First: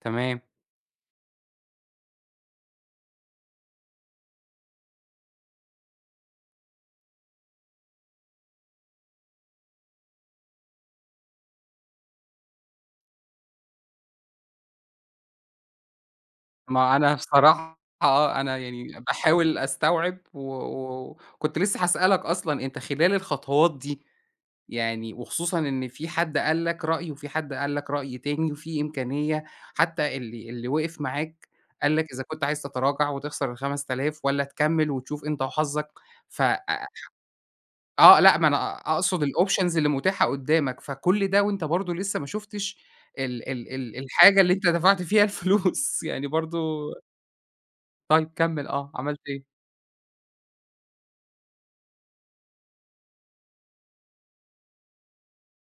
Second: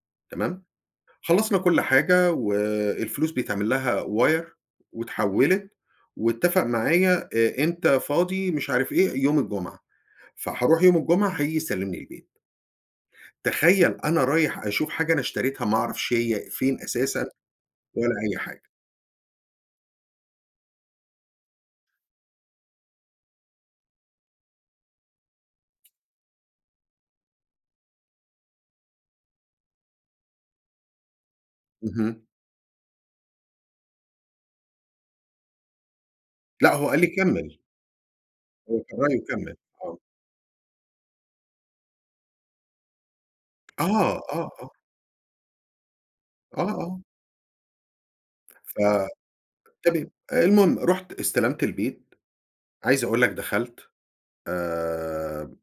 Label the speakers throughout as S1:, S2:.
S1: تمام.
S2: تمام؟ خلصنا كُلّ حاجة، و الفلوس بيتعملها wire، واتحولت، واتفق معايا، آآ، إمتي فاضي مش عارف إيه يوم الجمعة. فهاروح يوم الجمعة هييجي يسلمني البيت. تخيل أنا رايح أشوف حاجة أنا اشتريتها ما أعرفش هي فين
S1: ما أنا
S2: أساسًا
S1: بصراحة
S2: ولا أي
S1: آه، أنا
S2: حاجة.
S1: يعني باحاول أستوعب، و وكنت لسه هاسألك أصلًا، أنت خلال الخطوات دي، يعني وخصوصًا إن فيه حد قال لك رأي وفي حد قال لك رأي تاني، وفيه إمكانية حتى اللي، اللي وقف معاك قال لك
S2: اهم.
S1: إذا كنت عايز تتراجع وتخسر ال5000 والَّا تكمل وتشوف أنت وحظك. ف
S2: لأ،
S1: آآ
S2: هو قال لي كمل.
S1: آه لأ ما أنا
S2: [unintelligible]
S1: أقصد
S2: وكمل
S1: الoptions اللي
S2: آه.
S1: متاحة قدامك. فكُلّ ده وأنت برضو لسه ما شُفتش ال ال
S2: آه،
S1: ال الحاجة
S2: آه.
S1: اللي أنت
S2: آه.
S1: دفعت فيها الفلوس يعني برضو
S2: آه.آه.
S1: طيب كمل
S2: ف
S1: آه، عملت إيه؟
S2: تمام، آآ، المهم رُحت استلمت البيت. عايز أقول لك دخلت، آآ،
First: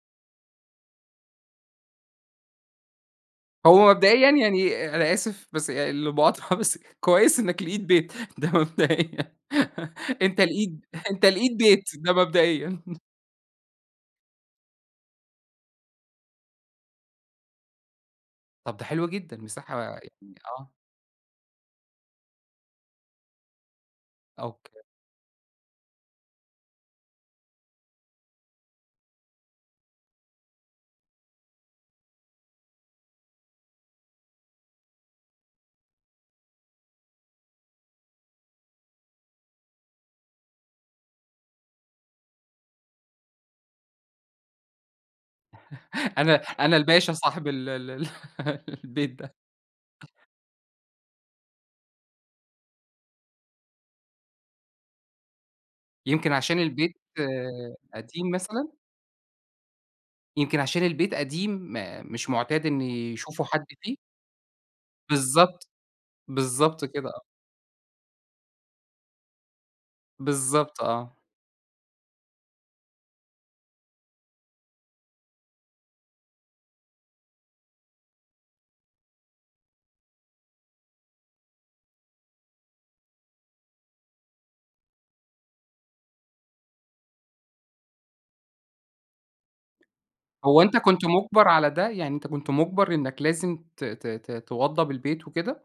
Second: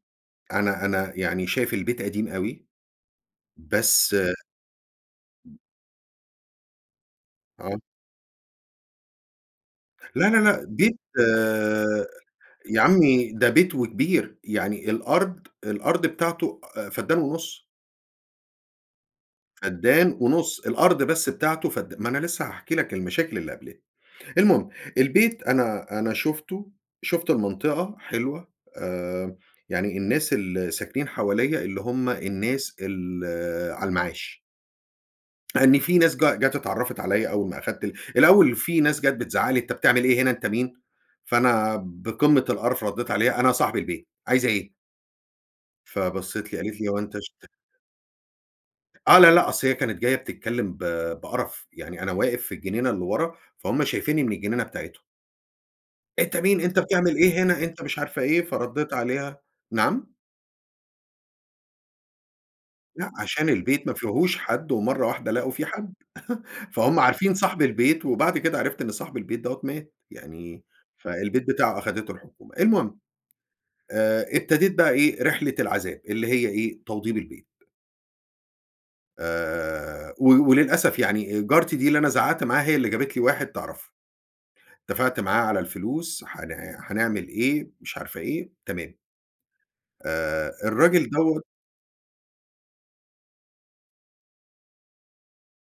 S2: أنا أنا يعني شايف البيت قديم أوي،
S1: هو
S2: بس
S1: مبدئيًا يعني أنا آسف
S2: امم.
S1: بس آآ، المقاطعة بس كويس إنك
S2: آه.
S1: لقيت بيت، ده مبدئيًا.
S2: لا، لا،
S1: أنت
S2: لأ،
S1: لقيت،
S2: بيت،
S1: أنت لقيت بيت،
S2: آآ،
S1: ده
S2: يا
S1: مبدئيًا.
S2: عمي ده بيت وكبير. يعني الأرض الأرض بتاعته، آآ، فدان ونُّص.
S1: طب ده حلو جدًا، مساحة يعني
S2: فدان ونُّص،
S1: آه.
S2: الأرض بس بتاعته فدا ما أنا لسة هاحكي لك المشاكل اللي قبلتني. المهم،
S1: أوكي.
S2: البيت أنا، أنا شُفته، شُفت المنطقة حلوة، آآ، يعني الناس الـلي ساكنين حواليّ اللي هُم الناس ال على المعاش. لأن في ناس جا جات اتعرفت عليّا أول ما أخدت الأول في ناس جات بتزعق لي: "أنت بتعمل إيه هنا؟ أنت مين؟" فأنا بقمة القرف رديت عليها: "أنا صاحب البيت. عايزة إيه؟"
S1: أنا
S2: فبصت لي
S1: أنا
S2: قالت لي: "هو
S1: الباشا
S2: انت اشت"
S1: صاحب ال ال ال البيت
S2: آه، لا،
S1: ده.
S2: لا، أصل هي كانت جاية بتتكلم ب بقرف. يعني أنا واقف في الجنينة اللي ورا، فهُم شايفيني من الجنينة بتاعتهم.
S1: يمكن
S2: أنت
S1: عشان
S2: مين؟ أنت
S1: البيت
S2: بتعمل إيه هنا؟
S1: آآ،
S2: أنت مش عارفة
S1: قديم
S2: إيه.
S1: مثلًا؟
S2: فرديت عليها. نعم؟
S1: يمكن عشان البيت قديم، ما مش معتاد إن
S2: لأ،
S1: يشوفوا
S2: عشان
S1: حد
S2: البيت ما
S1: فيه؟
S2: فيهوش حد، ومرّة واحدة لقوا فيه
S1: بالضبط،
S2: حد.
S1: بالضبط
S2: فهُم
S1: كده آه.
S2: عارفين صاحب البيت، وبعد كده عرفت إن صاحب البيت دوّة مات. يعني،
S1: بالضبط آه.
S2: فالبيت بتاعه أخدته الحكومة. المهم. آآ، ابتديت بقى إيه؟ رحلة العذاب، اللي هي إيه؟ توضيب البيت. آآ، و وللأسف يعني جارتي دي اللي أنا زعقت معاها هي اللي جابت لي واحد تعرفه. اتفقت معاه على الفلوس، هن هنعمل إيه، مش عارفة إيه، تمام. آآ،
S1: هو أنت كنت
S2: الراجل دوّة
S1: مُجبر على ده؟ يعني أنت كنت مُجبر إنك لازم ت ت ت توضب البيت وكده؟